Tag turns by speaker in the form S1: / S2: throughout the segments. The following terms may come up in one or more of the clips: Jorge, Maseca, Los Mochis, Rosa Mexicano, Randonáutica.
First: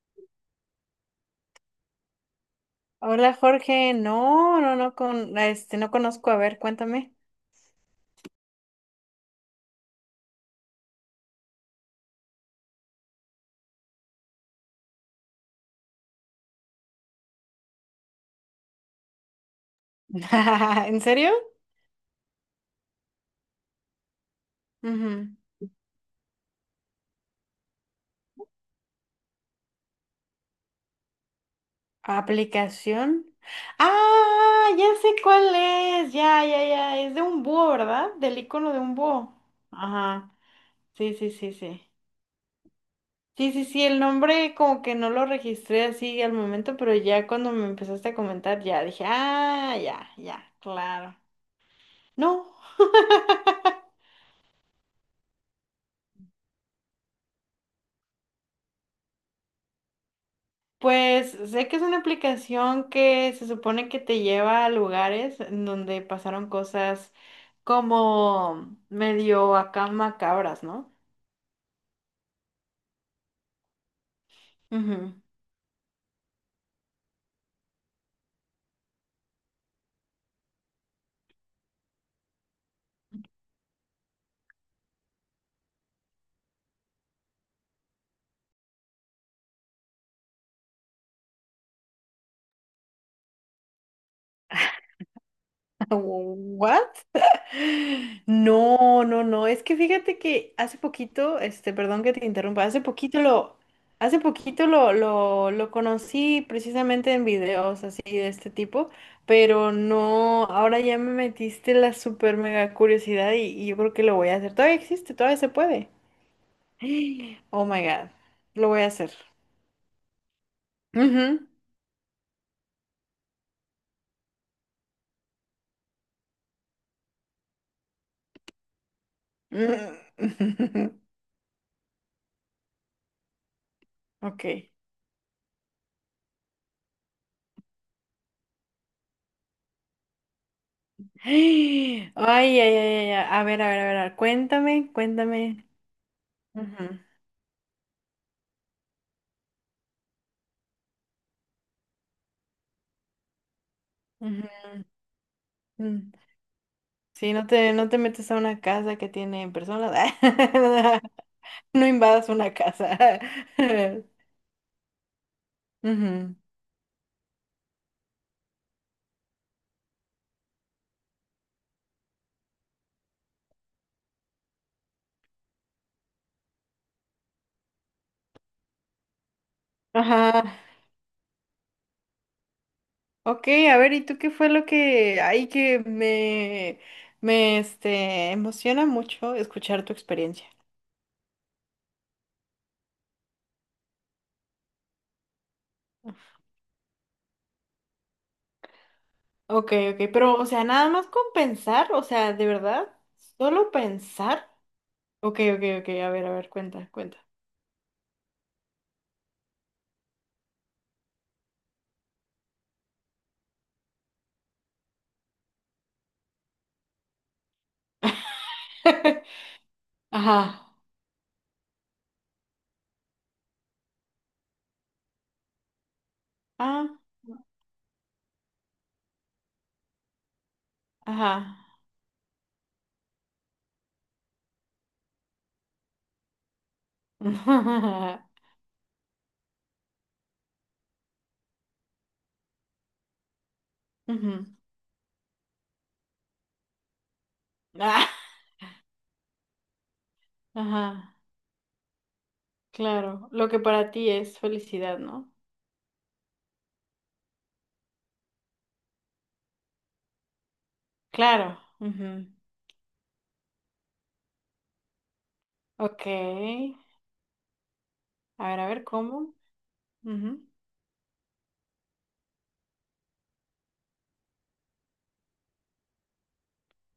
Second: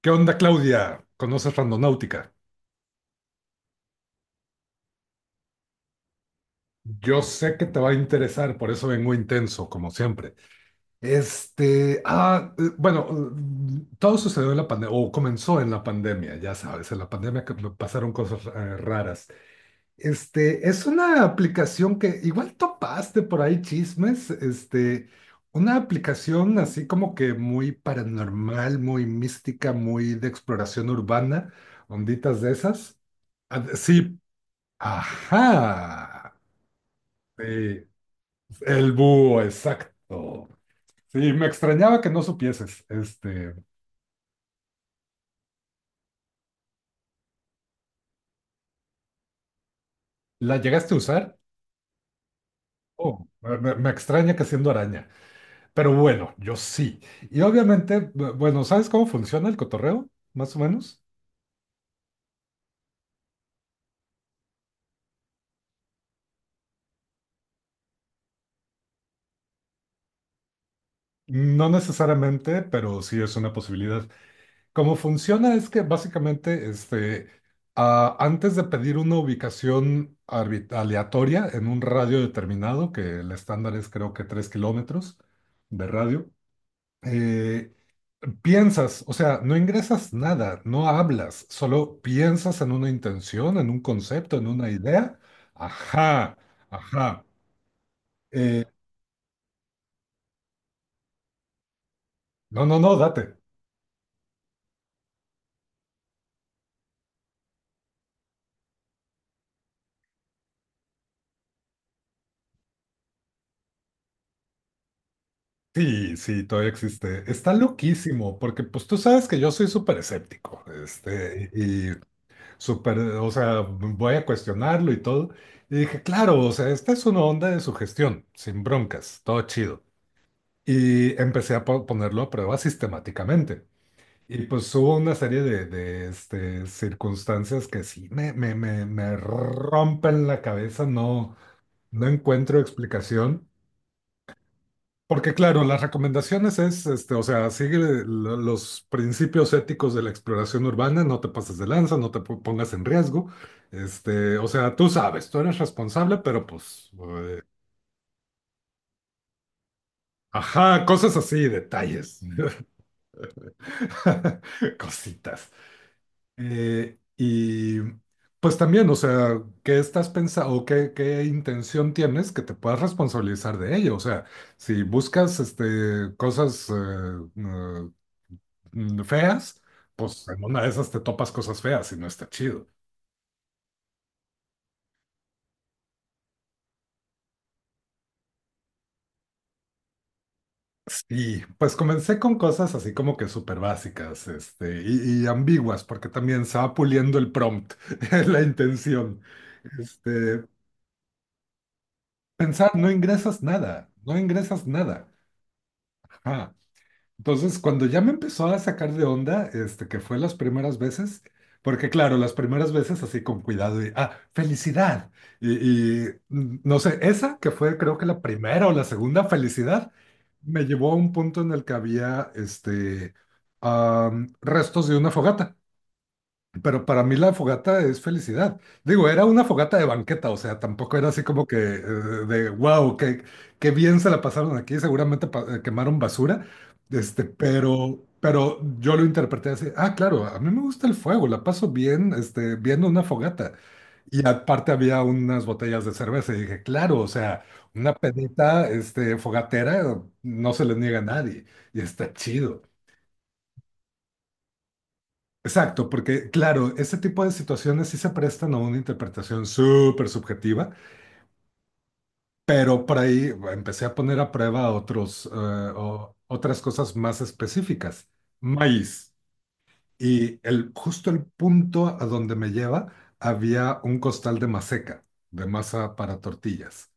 S1: ¿Qué onda, Claudia? ¿Conoces Randonáutica?
S2: Hola Jorge, no, no, no, no conozco, a ver, cuéntame.
S1: Yo sé que te va a interesar, por eso vengo intenso, como siempre. Bueno, todo sucedió en la pandemia, o comenzó en la pandemia, ya sabes, en la pandemia que me pasaron cosas raras. Es
S2: ¿En
S1: una
S2: serio?
S1: aplicación que igual topaste por ahí chismes,
S2: Ujú.
S1: una aplicación así como que muy paranormal, muy mística, muy de exploración urbana, onditas de esas.
S2: ¿Aplicación?
S1: Ah, sí.
S2: Ah, ya sé cuál es,
S1: Ajá.
S2: ya, ya, ya, es de un búho,
S1: Sí,
S2: ¿verdad? Del icono de
S1: el
S2: un búho.
S1: búho,
S2: Ajá,
S1: exacto.
S2: sí, sí,
S1: Sí, me
S2: sí, sí.
S1: extrañaba que no supieses.
S2: Sí, sí, sí, el nombre como que no lo registré así al momento, pero ya cuando me empezaste a comentar, ya dije, ah, ya, ya,
S1: ¿La llegaste a
S2: claro.
S1: usar?
S2: No.
S1: Oh, me extraña que siendo araña. Pero bueno, yo sí. Y obviamente, bueno, ¿sabes cómo funciona el cotorreo? Más o menos.
S2: Pues sé que es una aplicación que se supone que te lleva a lugares en donde pasaron cosas como medio acá macabras, ¿no?
S1: No necesariamente, pero sí es una posibilidad. Cómo
S2: Ujú.
S1: funciona es que básicamente antes de pedir una ubicación aleatoria en un radio determinado, que el estándar es creo que 3 kilómetros de radio. eh, Piensas, o sea, no ingresas nada, no hablas, solo piensas en una intención, en un concepto, en una idea. Ajá,
S2: ¿What?
S1: ajá. Eh,
S2: No, no, no, es que fíjate que hace poquito, perdón que te interrumpa,
S1: no, no, no, date.
S2: hace poquito lo conocí precisamente en videos así de este tipo, pero no, ahora ya me metiste la super mega curiosidad y yo creo que lo voy a hacer. Todavía existe, todavía se puede.
S1: Sí, sí, todavía existe. Está
S2: Oh my God,
S1: loquísimo, porque
S2: lo voy a
S1: pues tú
S2: hacer.
S1: sabes que yo soy súper escéptico,
S2: Ujú.
S1: y súper, o sea, voy a cuestionarlo y todo. Y dije, claro, o sea, esta es una onda de sugestión, sin broncas, todo chido.
S2: Mm.
S1: Y empecé a ponerlo a prueba sistemáticamente. Y
S2: Ok.
S1: pues hubo una serie de circunstancias que sí me rompen la cabeza. No, no
S2: Ay,
S1: encuentro
S2: ay, ay, ay, ay, a
S1: explicación.
S2: ver, a ver, a ver, a ver, cuéntame,
S1: Porque claro,
S2: cuéntame.
S1: las recomendaciones es,
S2: Ujú,
S1: o sea, sigue los principios éticos de la exploración urbana, no te pases de lanza, no te pongas en riesgo, o sea,
S2: ujú.
S1: tú sabes, tú eres
S2: Mm.
S1: responsable, pero pues,
S2: Sí,
S1: eh,
S2: no te metes a una casa que tiene personas.
S1: ajá, cosas así,
S2: No
S1: detalles,
S2: invadas una casa.
S1: cositas.
S2: Ujú.
S1: Y pues también, o sea, ¿qué estás pensando o qué intención tienes que te puedas responsabilizar de ello? O sea, si buscas, cosas eh, feas, pues en
S2: Ajá.
S1: una de esas te topas cosas feas y no está chido.
S2: Ok, a ver, ¿y tú qué fue lo que hay que me emociona mucho escuchar tu experiencia?
S1: Y pues comencé con cosas así como que súper básicas, y ambiguas, porque también se va puliendo el prompt, la intención.
S2: Ok, ok, pero,
S1: Este,
S2: o sea, nada más con pensar, o sea, de
S1: Pensar,
S2: verdad,
S1: no ingresas
S2: solo
S1: nada, no
S2: pensar.
S1: ingresas nada.
S2: Ok, ok, ok, a ver,
S1: Ajá.
S2: cuenta, cuenta.
S1: Entonces, cuando ya me empezó a sacar de onda, que fue las primeras veces, porque claro, las primeras veces así con cuidado y, felicidad. No sé, esa que fue creo que la primera o la segunda felicidad, me
S2: Ajá.
S1: llevó a un punto en el que había, restos de una fogata. Pero
S2: Ah,
S1: para mí la fogata es felicidad. Digo, era una fogata de banqueta, o sea, tampoco era así
S2: ajá.
S1: como que de wow, qué bien se la pasaron aquí, seguramente quemaron basura, pero, pero yo lo interpreté así, ah, claro, a mí me gusta el fuego, la paso bien, viendo una fogata. Y
S2: Ujú.
S1: aparte había unas botellas de cerveza y dije, claro, o sea, una pedita, fogatera, no se le niega a
S2: Ajá,
S1: nadie y está chido.
S2: claro. Lo que para ti es felicidad, ¿no?
S1: Exacto, porque claro, ese tipo de situaciones sí se prestan a una interpretación súper subjetiva,
S2: Claro. Ujú.
S1: pero por ahí empecé a poner a prueba otros, otras
S2: Ok.
S1: cosas más específicas.
S2: A ver,
S1: Maíz.
S2: ¿cómo?
S1: Y
S2: Ujú.
S1: justo el punto a donde me lleva había un costal de maseca, de masa para tortillas.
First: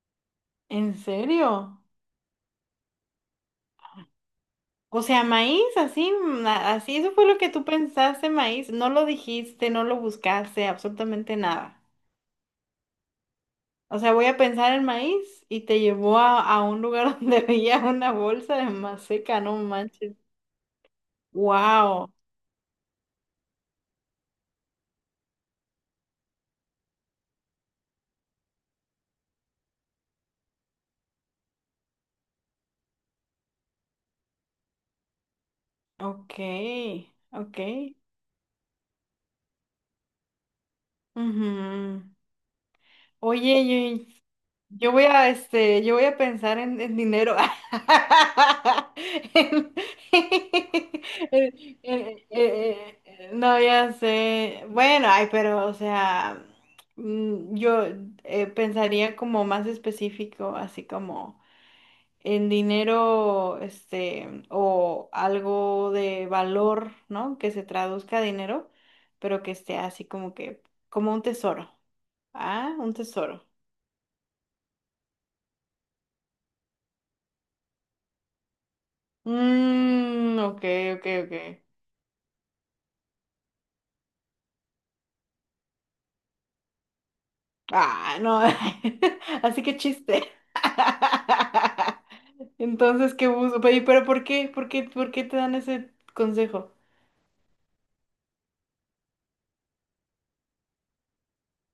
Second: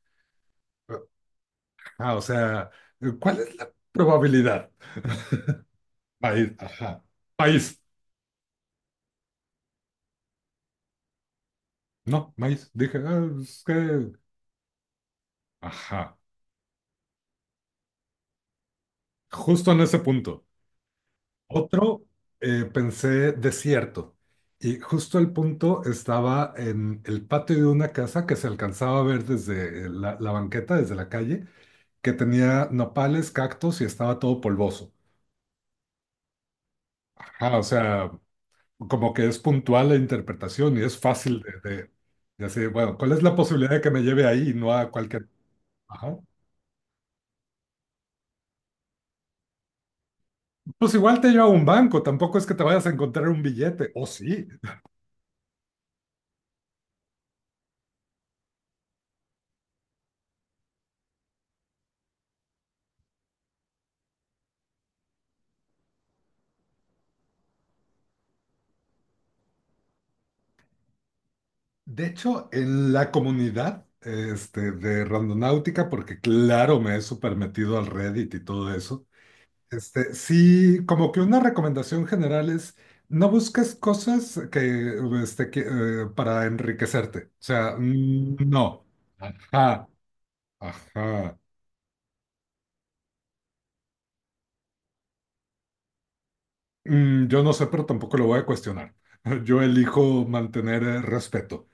S2: ¿En serio?
S1: Ah, o sea, ¿cuál es la probabilidad?
S2: O sea, maíz, así,
S1: Maíz,
S2: así,
S1: ajá.
S2: eso fue lo que tú
S1: Maíz.
S2: pensaste, maíz. No lo dijiste, no lo buscaste, absolutamente nada.
S1: No, maíz. Dije, ah, es
S2: O
S1: que.
S2: sea, voy a pensar en maíz y te
S1: Ajá.
S2: llevó a un lugar donde había una bolsa de maseca, no
S1: Justo en ese
S2: manches.
S1: punto. Otro,
S2: Wow.
S1: pensé desierto. Y justo el punto estaba en el patio de una casa que se alcanzaba a ver desde la banqueta, desde la calle, que tenía nopales, cactus y estaba todo polvoso.
S2: Ok,
S1: Ajá,
S2: ok.
S1: o sea, como que es puntual la interpretación y es fácil de
S2: Ujú.
S1: decir, bueno, ¿cuál es la
S2: Oye,
S1: posibilidad de que me lleve ahí y no a cualquier?
S2: yo voy a
S1: Ajá.
S2: pensar en dinero. En-
S1: Pues igual te lleva a
S2: en-
S1: un banco,
S2: en-
S1: tampoco es que te
S2: en-
S1: vayas a encontrar
S2: en-
S1: un
S2: no,
S1: billete,
S2: ya
S1: o sí.
S2: sé. Bueno, ay, pero, o sea, yo pensaría como más específico, así como en dinero, o algo de valor, ¿no? Que se traduzca a dinero, pero que esté así como que, como un tesoro.
S1: De hecho,
S2: Ah,
S1: en
S2: un
S1: la
S2: tesoro.
S1: comunidad de Randonáutica, porque claro, me he super metido al Reddit y todo eso,
S2: Mm, ok,
S1: sí,
S2: ok,
S1: como que una
S2: ok.
S1: recomendación general es no busques cosas que, para enriquecerte. O sea,
S2: Ah, no.
S1: no.
S2: Así que
S1: Ajá,
S2: chiste.
S1: ajá.
S2: Entonces, ¿qué busco? Pero ¿por qué? ¿Por qué? ¿Por qué te dan ese consejo?
S1: Yo no sé, pero tampoco lo voy a cuestionar. Yo elijo mantener respeto.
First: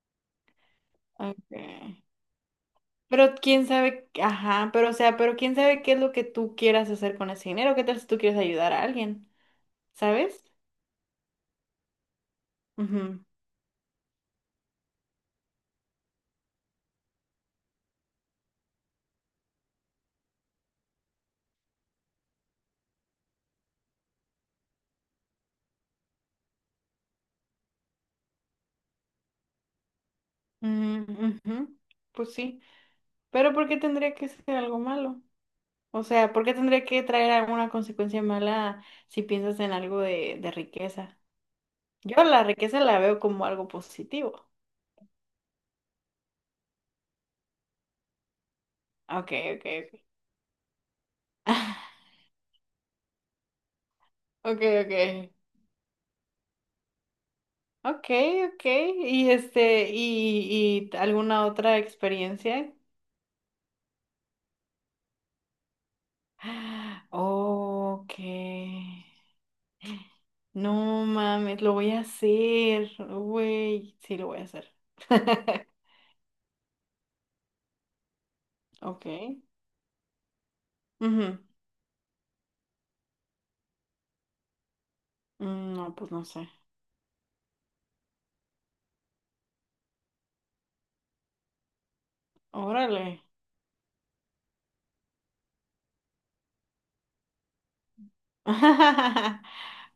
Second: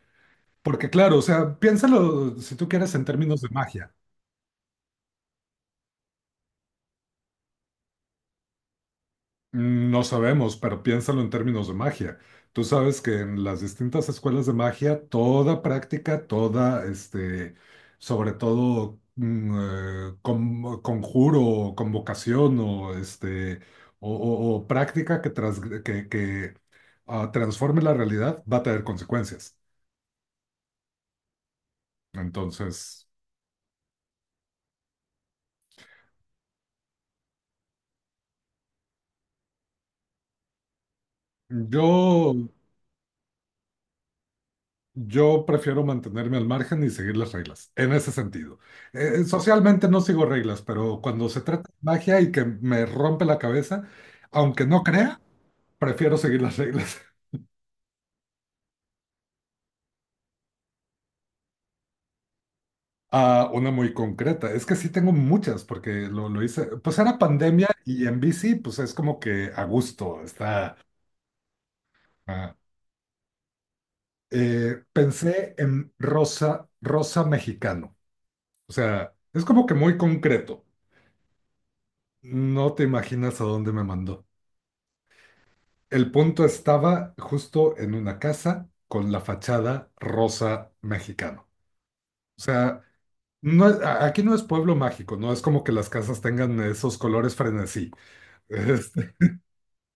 S1: Porque claro, o sea,
S2: Okay.
S1: piénsalo si tú quieres en
S2: Pero
S1: términos de
S2: quién
S1: magia.
S2: sabe, ajá, pero o sea, pero quién sabe qué es lo que tú quieras hacer con ese dinero, qué tal si tú quieres ayudar a alguien,
S1: No
S2: ¿sabes?
S1: sabemos, pero piénsalo en términos de magia. Tú sabes que
S2: Ujú,
S1: en las distintas escuelas de magia, toda práctica, toda, sobre todo, conjuro, o convocación o, este, o práctica que transforme la realidad va a tener consecuencias.
S2: ujú, ujú. Pues sí,
S1: Entonces,
S2: pero ¿por qué tendría que ser algo malo? O sea, ¿por qué tendría que traer alguna consecuencia mala si piensas en algo de riqueza? Yo
S1: yo
S2: la riqueza la veo como algo positivo.
S1: Yo prefiero mantenerme al margen y seguir las reglas, en ese sentido.
S2: Ok, ok,
S1: Socialmente
S2: ok.
S1: no sigo reglas, pero cuando se trata de magia y que me rompe la cabeza,
S2: Ok,
S1: aunque no crea,
S2: ok.
S1: prefiero seguir las reglas.
S2: Ok, ok. Y alguna otra experiencia.
S1: Ah, una muy concreta. Es que sí tengo muchas, porque lo hice. Pues era pandemia y en bici, pues
S2: Ok.
S1: es como que a gusto, está.
S2: No mames, lo voy a
S1: ah.
S2: hacer. Güey, sí lo voy a hacer.
S1: Pensé en rosa, rosa mexicano. O
S2: Ok.
S1: sea, es como que muy concreto.
S2: Ujú.
S1: No te imaginas a dónde me mandó.
S2: Mm, no,
S1: El
S2: pues no
S1: punto
S2: sé.
S1: estaba justo en una casa con la fachada rosa mexicano. O sea,
S2: Órale.
S1: aquí no es pueblo mágico, no es como que las casas tengan esos colores frenesí. Este,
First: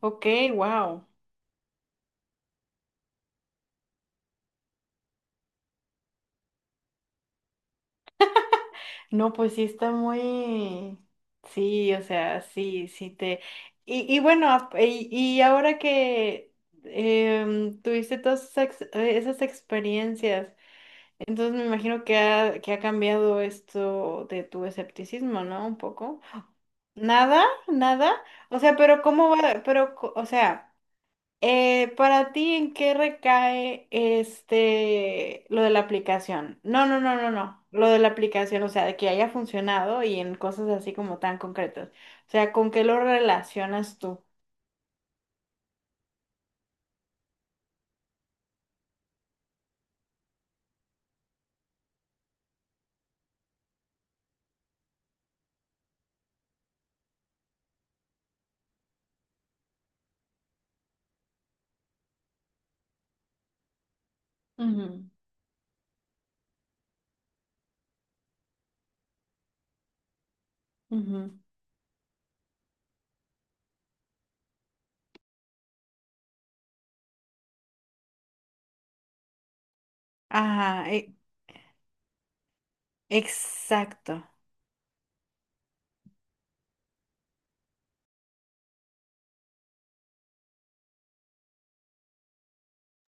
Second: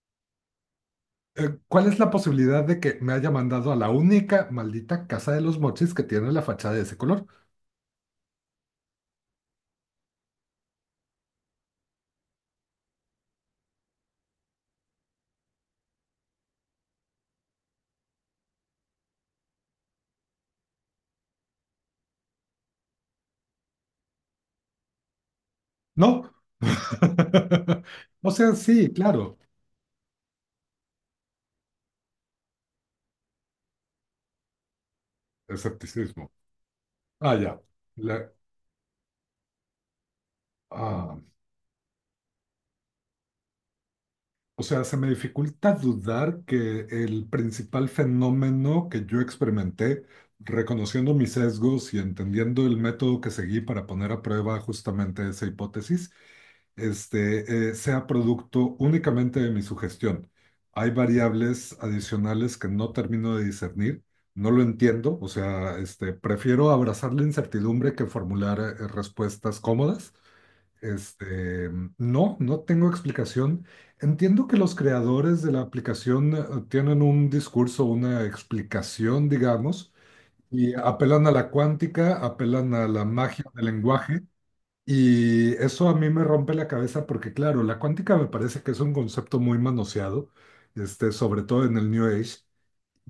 S2: Ok, wow.
S1: ¿Cuál es la posibilidad de que me haya mandado a la única maldita casa de los mochis que tiene la fachada de ese color?
S2: No, pues sí está muy, sí, o sea, sí, sí te. Y bueno, y ahora que tuviste todas esas experiencias, entonces me imagino que que ha cambiado esto de tu escepticismo, ¿no? Un poco.
S1: No.
S2: Nada, nada.
S1: O sea,
S2: O sea,
S1: sí,
S2: pero ¿cómo
S1: claro.
S2: va? Pero, o sea. Para ti, ¿en qué recae lo de la
S1: Escepticismo.
S2: aplicación? No, no, no, no,
S1: Ah, ya.
S2: no. Lo de la
S1: Le-
S2: aplicación, o sea, de que haya funcionado y en cosas así como
S1: ah.
S2: tan concretas. O sea, ¿con qué lo relacionas tú?
S1: O sea, se me dificulta dudar que el principal fenómeno que yo experimenté, reconociendo mis sesgos y entendiendo el método que seguí para poner a prueba justamente esa hipótesis, sea producto únicamente de mi sugestión. Hay variables adicionales que no termino de discernir, no lo
S2: Ujú,
S1: entiendo, o sea, prefiero abrazar la incertidumbre que formular respuestas cómodas.
S2: ujú.
S1: Este, no, no tengo explicación. Entiendo que los creadores de la aplicación tienen un discurso, una explicación, digamos, y
S2: Ajá,
S1: apelan a la cuántica, apelan a la magia del lenguaje,
S2: exacto.
S1: y eso a mí me rompe la cabeza porque, claro, la cuántica me parece que es un concepto muy manoseado, sobre todo en el New Age,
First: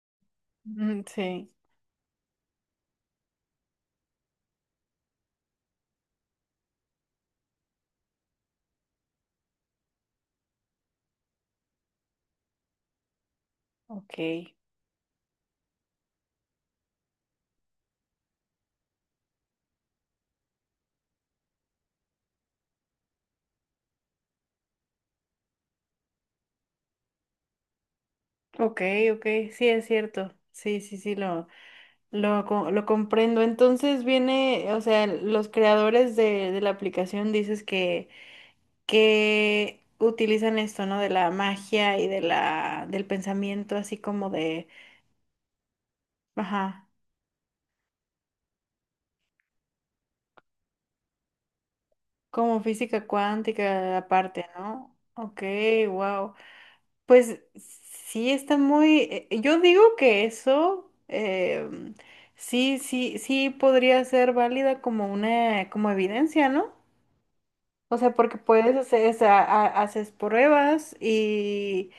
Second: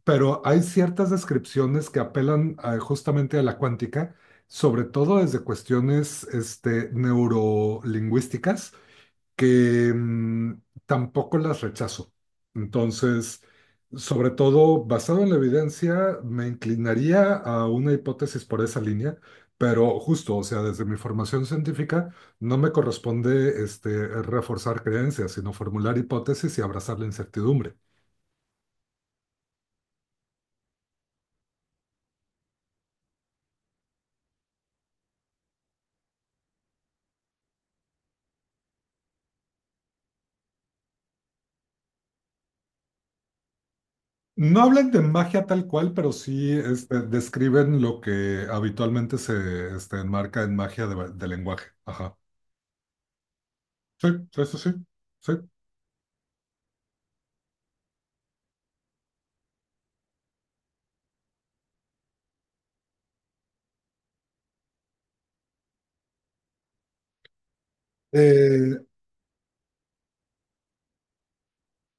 S1: pero hay
S2: Mm,
S1: ciertas
S2: sí,
S1: descripciones que apelan justamente a la cuántica, sobre todo desde cuestiones neurolingüísticas, que tampoco las rechazo. Entonces,
S2: ok.
S1: sobre todo basado en la evidencia, me inclinaría a una hipótesis por esa línea. Pero justo, o sea, desde mi formación científica no me corresponde reforzar creencias, sino formular hipótesis y abrazar la incertidumbre.
S2: Ok, ok, sí es cierto. Sí, sí, sí, lo comprendo. Entonces viene, o sea, los creadores de la aplicación dices que utilizan esto, ¿no? De la magia y del pensamiento, así como
S1: No hablan de magia tal cual, pero sí
S2: ajá,
S1: describen lo que habitualmente se enmarca en magia de lenguaje. Ajá.
S2: como física cuántica
S1: Sí, sí,
S2: aparte,
S1: sí, sí,
S2: ¿no?
S1: sí.
S2: Ok, wow. Pues sí está muy, yo digo que eso, sí, sí, sí podría ser válida como como evidencia, ¿no? O sea, porque puedes
S1: Eh,
S2: hacer, o sea, haces pruebas y,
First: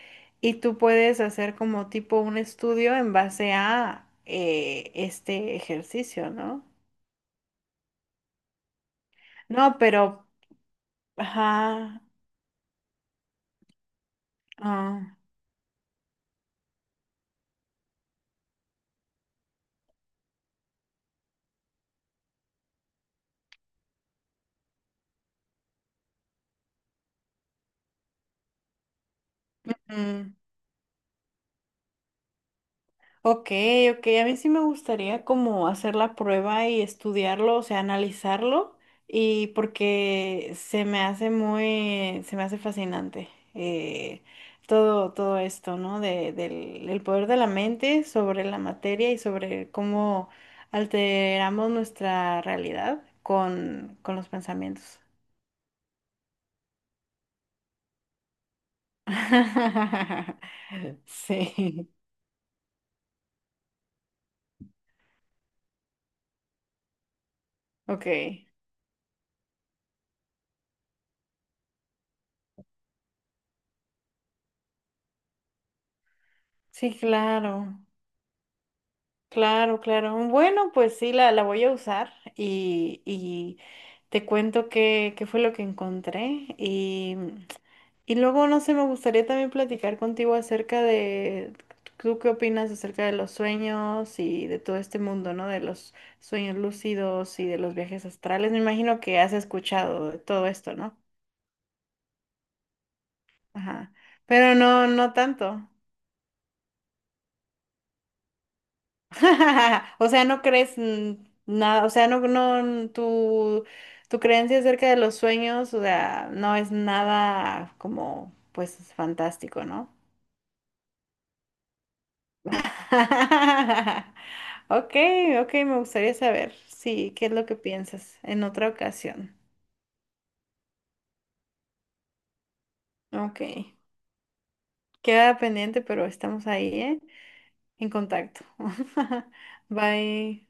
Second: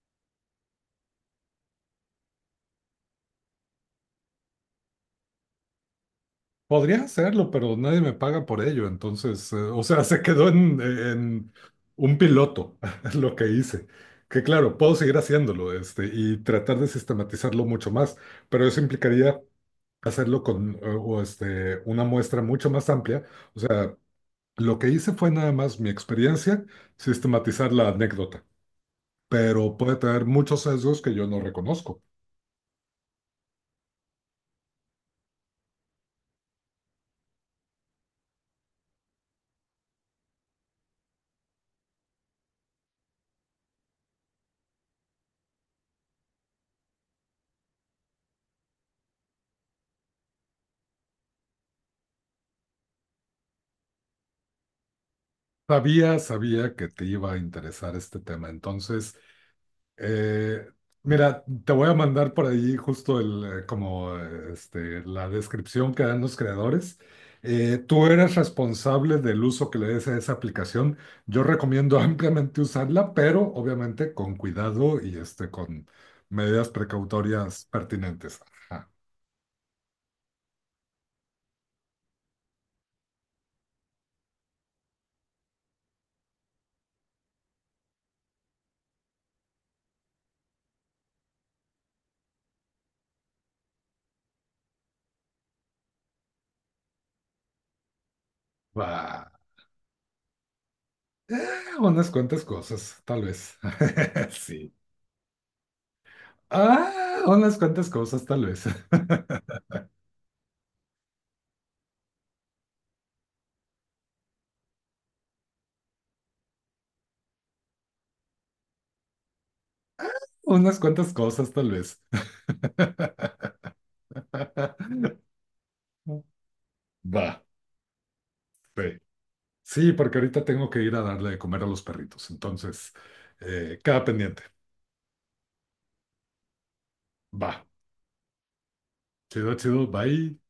S2: y tú puedes hacer como tipo un estudio en base a este ejercicio, ¿no?
S1: Podría hacerlo, pero nadie me paga por ello. Entonces,
S2: No,
S1: o sea, se
S2: pero,
S1: quedó en
S2: ajá,
S1: un piloto lo que hice. Que claro, puedo seguir
S2: ah,
S1: haciéndolo y tratar de sistematizarlo mucho más, pero eso implicaría hacerlo con una muestra mucho más amplia. O sea. Lo que hice fue nada más mi experiencia, sistematizar la anécdota, pero puede tener
S2: mm.
S1: muchos sesgos que yo no reconozco.
S2: Ok, ok, a mí sí me gustaría como hacer la prueba y estudiarlo, o sea, analizarlo, y porque se me hace fascinante todo esto, ¿no? El poder de la mente sobre la materia y sobre cómo alteramos nuestra realidad con los pensamientos.
S1: Sabía, sabía que te iba a interesar este tema. Entonces, eh, mira, te
S2: Sí,
S1: voy a mandar por ahí justo la descripción que dan los creadores. Tú
S2: ok,
S1: eres responsable del uso que le des a esa aplicación. Yo recomiendo ampliamente usarla, pero obviamente con cuidado y con medidas
S2: sí,
S1: precautorias
S2: claro.
S1: pertinentes. Ajá.
S2: Claro, claro. Bueno, pues sí, la voy a usar y te cuento qué fue lo que encontré. Y luego, no sé, me gustaría también platicar contigo acerca de, ¿tú qué opinas acerca de los sueños y de todo este mundo, ¿no? De los sueños lúcidos y de los viajes astrales. Me imagino que
S1: Va,
S2: has escuchado de todo esto, ¿no?
S1: unas cuantas cosas, tal vez.
S2: Ajá. Pero
S1: Sí.
S2: no, no tanto.
S1: Ah, unas cuantas cosas, tal vez.
S2: O sea, no crees nada, o sea, no, no, mm, tu creencia acerca de los sueños, o sea, no es nada como, pues, fantástico, ¿no?
S1: Unas cuantas cosas, tal vez.
S2: Ok, ok, me gustaría saber, sí, qué es
S1: Va,
S2: lo que piensas en otra
S1: sí.
S2: ocasión.
S1: Sí, porque ahorita tengo que ir a darle de comer a los perritos. Entonces,
S2: Ok,
S1: queda pendiente.
S2: queda pendiente, pero estamos ahí, ¿eh?
S1: Va.
S2: En contacto.
S1: Chido, chido. Bye.
S2: Bye.